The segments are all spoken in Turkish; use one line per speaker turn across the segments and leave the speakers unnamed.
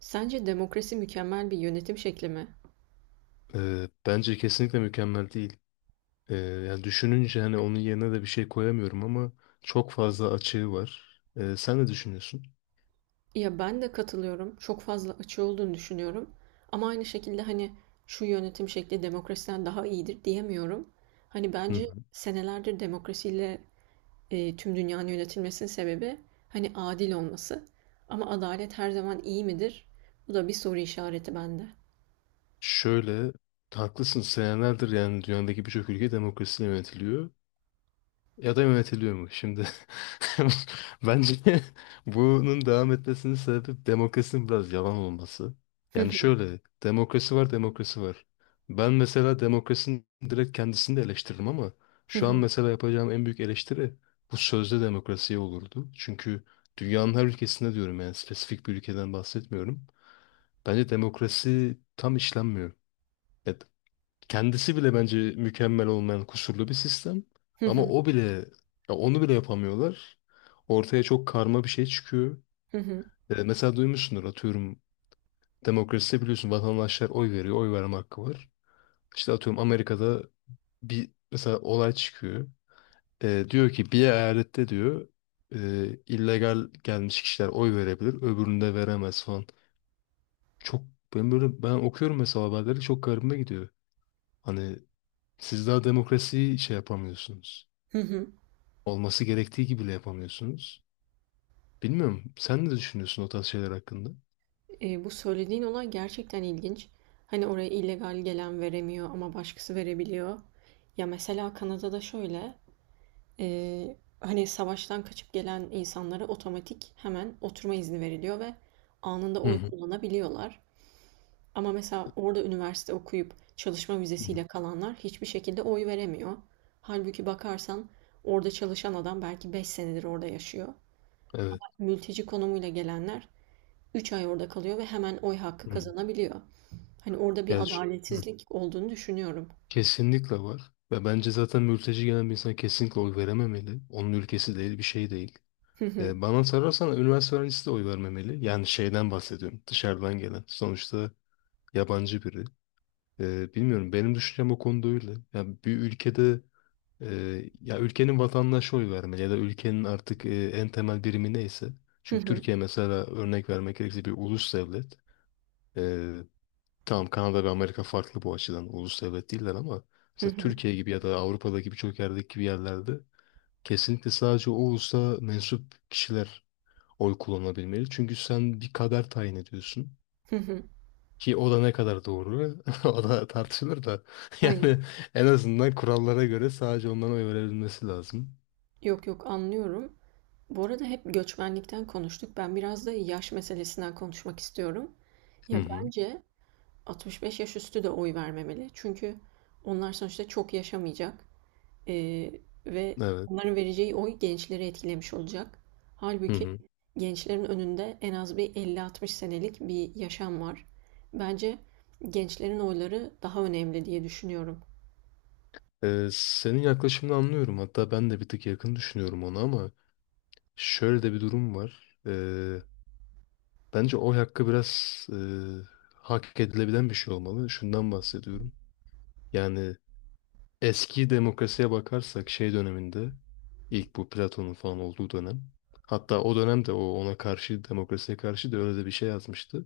Sence demokrasi mükemmel bir yönetim şekli mi?
Bence kesinlikle mükemmel değil. Yani düşününce hani onun yerine de bir şey koyamıyorum ama çok fazla açığı var. Sen ne düşünüyorsun?
Ya ben de katılıyorum. Çok fazla açığı olduğunu düşünüyorum. Ama aynı şekilde hani şu yönetim şekli demokrasiden daha iyidir diyemiyorum. Hani
Hı
bence
hı.
senelerdir demokrasiyle tüm dünyanın yönetilmesinin sebebi hani adil olması. Ama adalet her zaman iyi midir? Bu da bir soru işareti bende.
Şöyle, haklısın, senelerdir yani dünyadaki birçok ülke demokrasiyle yönetiliyor. Ya da yönetiliyor mu şimdi? Bence bunun devam etmesinin sebebi demokrasinin biraz yalan olması. Yani şöyle, demokrasi var, demokrasi var. Ben mesela demokrasinin direkt kendisini de eleştiririm ama şu an mesela yapacağım en büyük eleştiri bu sözde demokrasiye olurdu. Çünkü dünyanın her ülkesinde diyorum, yani spesifik bir ülkeden bahsetmiyorum. Bence demokrasi tam işlenmiyor. Evet. Kendisi bile bence mükemmel olmayan kusurlu bir sistem. Ama o bile, ya onu bile yapamıyorlar. Ortaya çok karma bir şey çıkıyor. Mesela duymuşsundur, atıyorum demokraside biliyorsun vatandaşlar oy veriyor, oy verme hakkı var. İşte atıyorum Amerika'da bir mesela olay çıkıyor. Diyor ki bir eyalette diyor, e, illegal gelmiş kişiler oy verebilir, öbüründe veremez falan. Çok, ben okuyorum mesela haberleri, çok garibime gidiyor. Hani siz daha demokrasiyi şey yapamıyorsunuz. Olması gerektiği gibi bile yapamıyorsunuz. Bilmiyorum. Sen ne düşünüyorsun o tarz şeyler hakkında?
Bu söylediğin olay gerçekten ilginç. Hani oraya illegal gelen veremiyor ama başkası verebiliyor. Ya mesela Kanada'da şöyle, hani savaştan kaçıp gelen insanlara otomatik hemen oturma izni veriliyor ve anında
Hı
oy
hı.
kullanabiliyorlar. Ama mesela orada üniversite okuyup çalışma
Hı
vizesiyle
hı.
kalanlar hiçbir şekilde oy veremiyor. Halbuki bakarsan orada çalışan adam belki 5 senedir orada yaşıyor.
Evet.
Mülteci konumuyla gelenler 3 ay orada kalıyor ve hemen oy hakkı
Hı hı.
kazanabiliyor. Hani orada bir
Ya, hı.
adaletsizlik olduğunu düşünüyorum.
Kesinlikle var. Ve bence zaten mülteci gelen bir insan kesinlikle oy verememeli. Onun ülkesi değil, bir şey değil.
Hı hı.
Bana sorarsan üniversite öğrencisi de oy vermemeli. Yani şeyden bahsediyorum. Dışarıdan gelen. Sonuçta yabancı biri. Bilmiyorum. Benim düşüncem o konuda öyle. Yani bir ülkede ya ülkenin vatandaşı oy vermeli ya da ülkenin artık en temel birimi neyse.
Hı
Çünkü
hı.
Türkiye mesela örnek vermek gerekirse bir ulus devlet. Eee tamam, Kanada ve Amerika farklı bu açıdan, ulus devlet değiller ama
Hı
mesela
hı.
Türkiye gibi ya da Avrupa'daki birçok yerdeki gibi yerlerde kesinlikle sadece o ulusa mensup kişiler oy kullanabilmeli. Çünkü sen bir kader tayin ediyorsun.
Hı hı.
Ki o da ne kadar doğru o da tartışılır da
Aynen.
yani en azından kurallara göre sadece onların oy verebilmesi lazım.
Yok yok, anlıyorum. Bu arada hep göçmenlikten konuştuk. Ben biraz da yaş meselesinden konuşmak istiyorum.
Hı
Ya
hı.
bence 65 yaş üstü de oy vermemeli. Çünkü onlar sonuçta çok yaşamayacak. Ee, ve
Evet.
onların vereceği oy gençleri etkilemiş olacak.
Hı
Halbuki
hı.
gençlerin önünde en az bir 50-60 senelik bir yaşam var. Bence gençlerin oyları daha önemli diye düşünüyorum.
Senin yaklaşımını anlıyorum. Hatta ben de bir tık yakın düşünüyorum ona, ama şöyle de bir durum var. Bence oy hakkı biraz hak edilebilen bir şey olmalı. Şundan bahsediyorum. Yani eski demokrasiye bakarsak şey döneminde, ilk bu Platon'un falan olduğu dönem. Hatta o dönemde o ona karşı demokrasiye karşı da öyle de bir şey yazmıştı.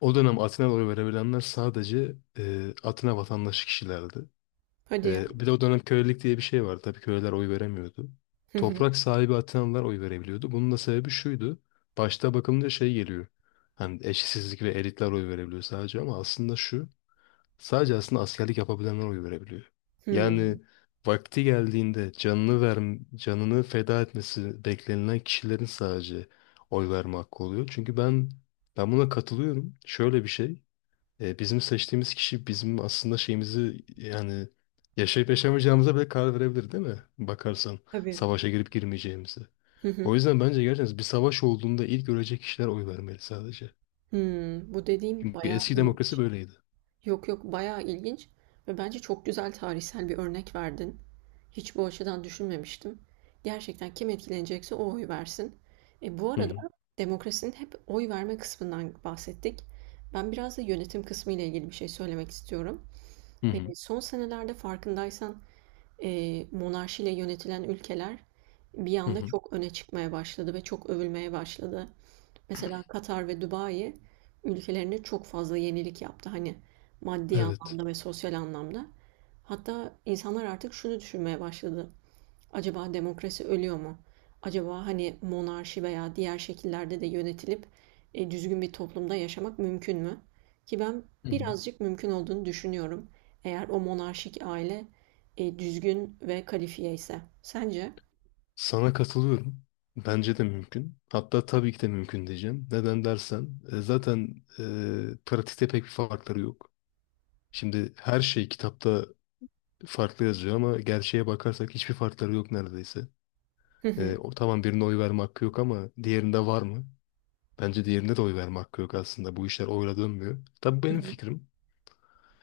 O dönem Atina'da oy verebilenler sadece Atina vatandaşı kişilerdi.
Hadi ya.
Bir de o dönem kölelik diye bir şey vardı. Tabii köleler oy veremiyordu.
Hı hı.
Toprak sahibi Atinalılar oy verebiliyordu. Bunun da sebebi şuydu. Başta bakılınca şey geliyor. Hani eşitsizlik ve elitler oy verebiliyor sadece, ama aslında şu. Sadece aslında askerlik yapabilenler oy verebiliyor.
Hmm.
Yani vakti geldiğinde canını ver, canını feda etmesi beklenilen kişilerin sadece oy verme hakkı oluyor. Çünkü ben buna katılıyorum. Şöyle bir şey. Bizim seçtiğimiz kişi bizim aslında şeyimizi, yani yaşayıp yaşamayacağımıza bile karar verebilir değil mi? Bakarsan
Tabii.
savaşa girip girmeyeceğimizi.
Hı hı.
O yüzden bence gerçekten bir savaş olduğunda ilk ölecek kişiler oy vermeli sadece.
Hmm. Bu dediğim
Çünkü
bayağı
eski demokrasi
ilginç.
böyleydi.
Yok yok, bayağı ilginç ve bence çok güzel tarihsel bir örnek verdin. Hiç bu açıdan düşünmemiştim. Gerçekten kim etkilenecekse o oy versin. Bu
Hı
arada
hı.
demokrasinin hep oy verme kısmından bahsettik. Ben biraz da yönetim kısmı ile ilgili bir şey söylemek istiyorum.
Hı hı.
Son senelerde farkındaysan monarşiyle yönetilen ülkeler bir
Hı
anda
hı.
çok öne çıkmaya başladı ve çok övülmeye başladı. Mesela Katar ve Dubai ülkelerine çok fazla yenilik yaptı. Hani maddi
Evet.
anlamda ve sosyal anlamda. Hatta insanlar artık şunu düşünmeye başladı. Acaba demokrasi ölüyor mu? Acaba hani monarşi veya diğer şekillerde de yönetilip düzgün bir toplumda yaşamak mümkün mü? Ki ben
Hı hı.
birazcık mümkün olduğunu düşünüyorum. Eğer o monarşik aile düzgün ve kalifiye ise. Sence?
Sana katılıyorum. Bence de mümkün. Hatta tabii ki de mümkün diyeceğim. Neden dersen zaten pratikte pek bir farkları yok. Şimdi her şey kitapta farklı yazıyor, ama gerçeğe bakarsak hiçbir farkları yok neredeyse.
Hı hı.
O tamam, birine oy verme hakkı yok ama diğerinde var mı? Bence diğerinde de oy verme hakkı yok aslında. Bu işler oyla dönmüyor. Tabii bu
Hı
benim
hı.
fikrim.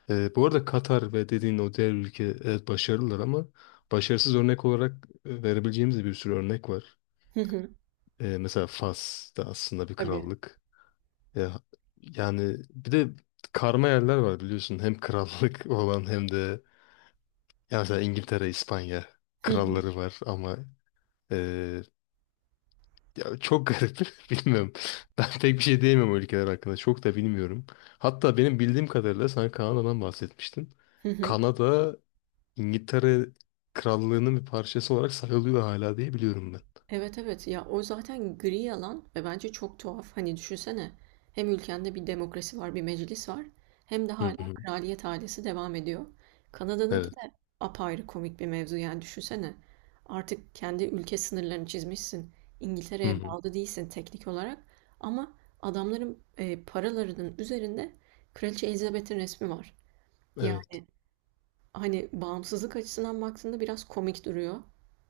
Bu arada Katar ve dediğin o diğer ülke, evet, başarılılar ama başarısız örnek olarak verebileceğimiz de bir sürü örnek var.
Hı hı.
Mesela Fas da aslında bir
Tabii.
krallık. Ya, yani bir de karma yerler var biliyorsun. Hem krallık olan hem de ya mesela İngiltere, İspanya
Hı hı.
kralları var ama Ee, ya çok garip. Bilmiyorum. Ben pek bir şey diyemem o ülkeler hakkında. Çok da bilmiyorum. Hatta benim bildiğim kadarıyla sen Kanada'dan bahsetmiştin.
Hı hı.
Kanada İngiltere Krallığı'nın bir parçası olarak sayılıyor hala diye biliyorum ben.
Evet, evet, ya o zaten gri alan ve bence çok tuhaf. Hani düşünsene hem ülkende bir demokrasi var, bir meclis var, hem de
Hı
hala
hı.
kraliyet ailesi devam ediyor. Kanada'nınki
Evet.
de apayrı komik bir mevzu, yani düşünsene. Artık kendi ülke sınırlarını çizmişsin.
Hı
İngiltere'ye
hı.
bağlı değilsin teknik olarak ama adamların paralarının üzerinde Kraliçe Elizabeth'in resmi var.
Evet.
Yani hani bağımsızlık açısından baktığında biraz komik duruyor.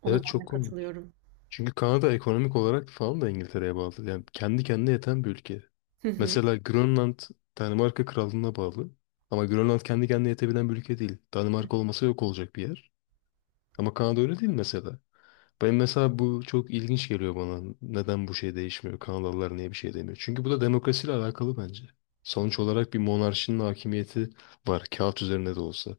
Ona
Evet,
ben
çok
de
komik.
katılıyorum.
Çünkü Kanada ekonomik olarak falan da İngiltere'ye bağlı. Yani kendi kendine yeten bir ülke. Mesela Grönland Danimarka Krallığı'na bağlı. Ama Grönland kendi kendine yetebilen bir ülke değil. Danimarka olmasa yok olacak bir yer. Ama Kanada öyle değil mesela. Ben mesela bu çok ilginç geliyor bana. Neden bu şey değişmiyor? Kanadalılar niye bir şey demiyor? Çünkü bu da demokrasiyle alakalı bence. Sonuç olarak bir monarşinin hakimiyeti var. Kağıt üzerinde de olsa.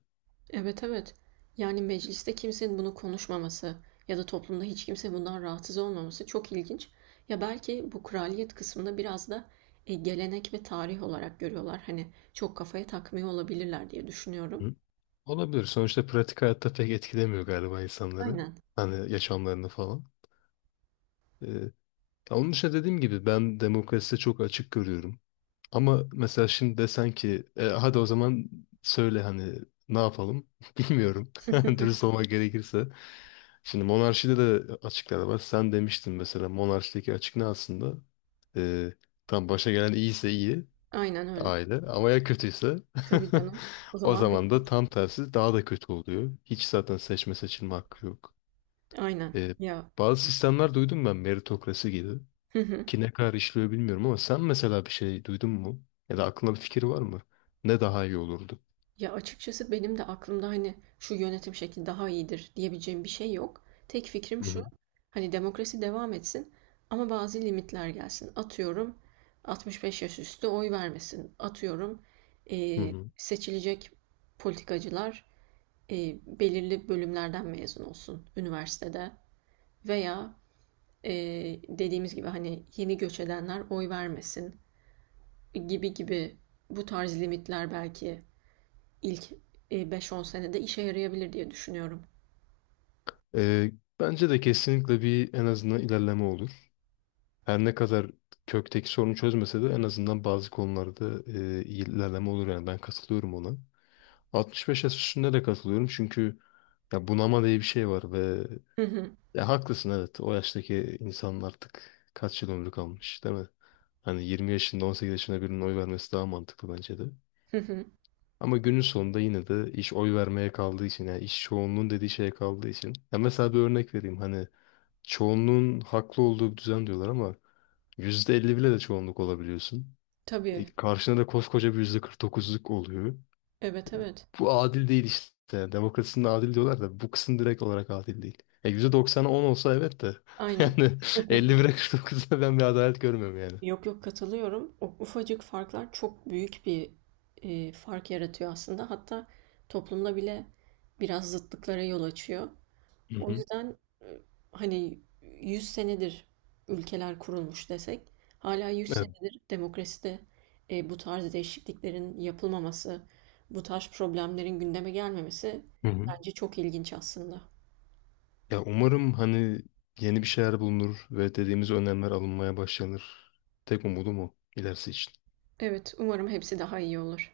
Evet, evet. Yani mecliste kimsenin bunu konuşmaması ya da toplumda hiç kimse bundan rahatsız olmaması çok ilginç. Ya belki bu kraliyet kısmını biraz da gelenek ve tarih olarak görüyorlar. Hani çok kafaya takmıyor olabilirler diye düşünüyorum.
Hı? Olabilir. Sonuçta pratik hayatta pek etkilemiyor galiba insanları.
Aynen.
Hani yaşamlarını falan. Ee, ya onun dışında dediğim gibi ben demokraside çok açık görüyorum. Ama mesela şimdi desen ki "Hadi o zaman söyle hani ne yapalım?" Bilmiyorum. Dürüst olmak gerekirse. Şimdi monarşide de açıklar var. Sen demiştin, mesela monarşideki açık ne aslında? E, tam başa gelen iyiyse iyi
Aynen öyle.
aile, ama ya kötüyse
Tabii canım. O
o
zaman
zaman da
bittik.
tam tersi daha da kötü oluyor. Hiç zaten seçme seçilme hakkı yok.
Aynen.
E,
Ya.
bazı sistemler duydum ben, meritokrasi gibi, ki ne kadar işliyor bilmiyorum ama sen mesela bir şey duydun mu? Ya da aklında bir fikir var mı? Ne daha iyi olurdu?
Ya açıkçası benim de aklımda hani şu yönetim şekli daha iyidir diyebileceğim bir şey yok. Tek fikrim
Hı
şu,
hı.
hani demokrasi devam etsin ama bazı limitler gelsin. Atıyorum 65 yaş üstü oy vermesin. Atıyorum
Hı hı.
seçilecek politikacılar belirli bölümlerden mezun olsun üniversitede veya dediğimiz gibi hani yeni göç edenler oy vermesin gibi gibi bu tarz limitler belki ilk 5-10 senede işe yarayabilir diye düşünüyorum.
Ee, bence de kesinlikle bir en azından ilerleme olur. Her ne kadar kökteki sorunu çözmese de en azından bazı konularda iyi ilerleme olur, yani ben katılıyorum ona. 65 yaş üstünde de katılıyorum çünkü ya bunama diye bir şey var ve
Hı hı.
ya haklısın, evet, o yaştaki insanlar artık kaç yıl ömrü kalmış değil mi? Hani 20 yaşında 18 yaşında birinin oy vermesi daha mantıklı bence de.
Hı hı.
Ama günün sonunda yine de iş oy vermeye kaldığı için, yani iş çoğunluğun dediği şeye kaldığı için. Ya mesela bir örnek vereyim hani çoğunluğun haklı olduğu bir düzen diyorlar, ama %50 bile de çoğunluk olabiliyorsun. E,
Tabii.
karşına da koskoca bir %49'luk oluyor.
Evet, evet.
Bu adil değil işte. Demokrasinin adil diyorlar da bu kısım direkt olarak adil değil. %90'a 10 olsa evet de
Aynen.
yani 51'e 49'da ben bir adalet görmüyorum yani.
Yok yok, katılıyorum. O ufacık farklar çok büyük bir fark yaratıyor aslında. Hatta toplumda bile biraz zıtlıklara yol açıyor.
Hı
O
hı.
yüzden hani 100 senedir ülkeler kurulmuş desek hala 100 senedir demokraside bu tarz değişikliklerin yapılmaması, bu tarz problemlerin gündeme gelmemesi
Evet.
bence çok ilginç aslında.
Ya umarım hani yeni bir şeyler bulunur ve dediğimiz önlemler alınmaya başlanır. Tek umudum o ilerisi için.
Evet, umarım hepsi daha iyi olur.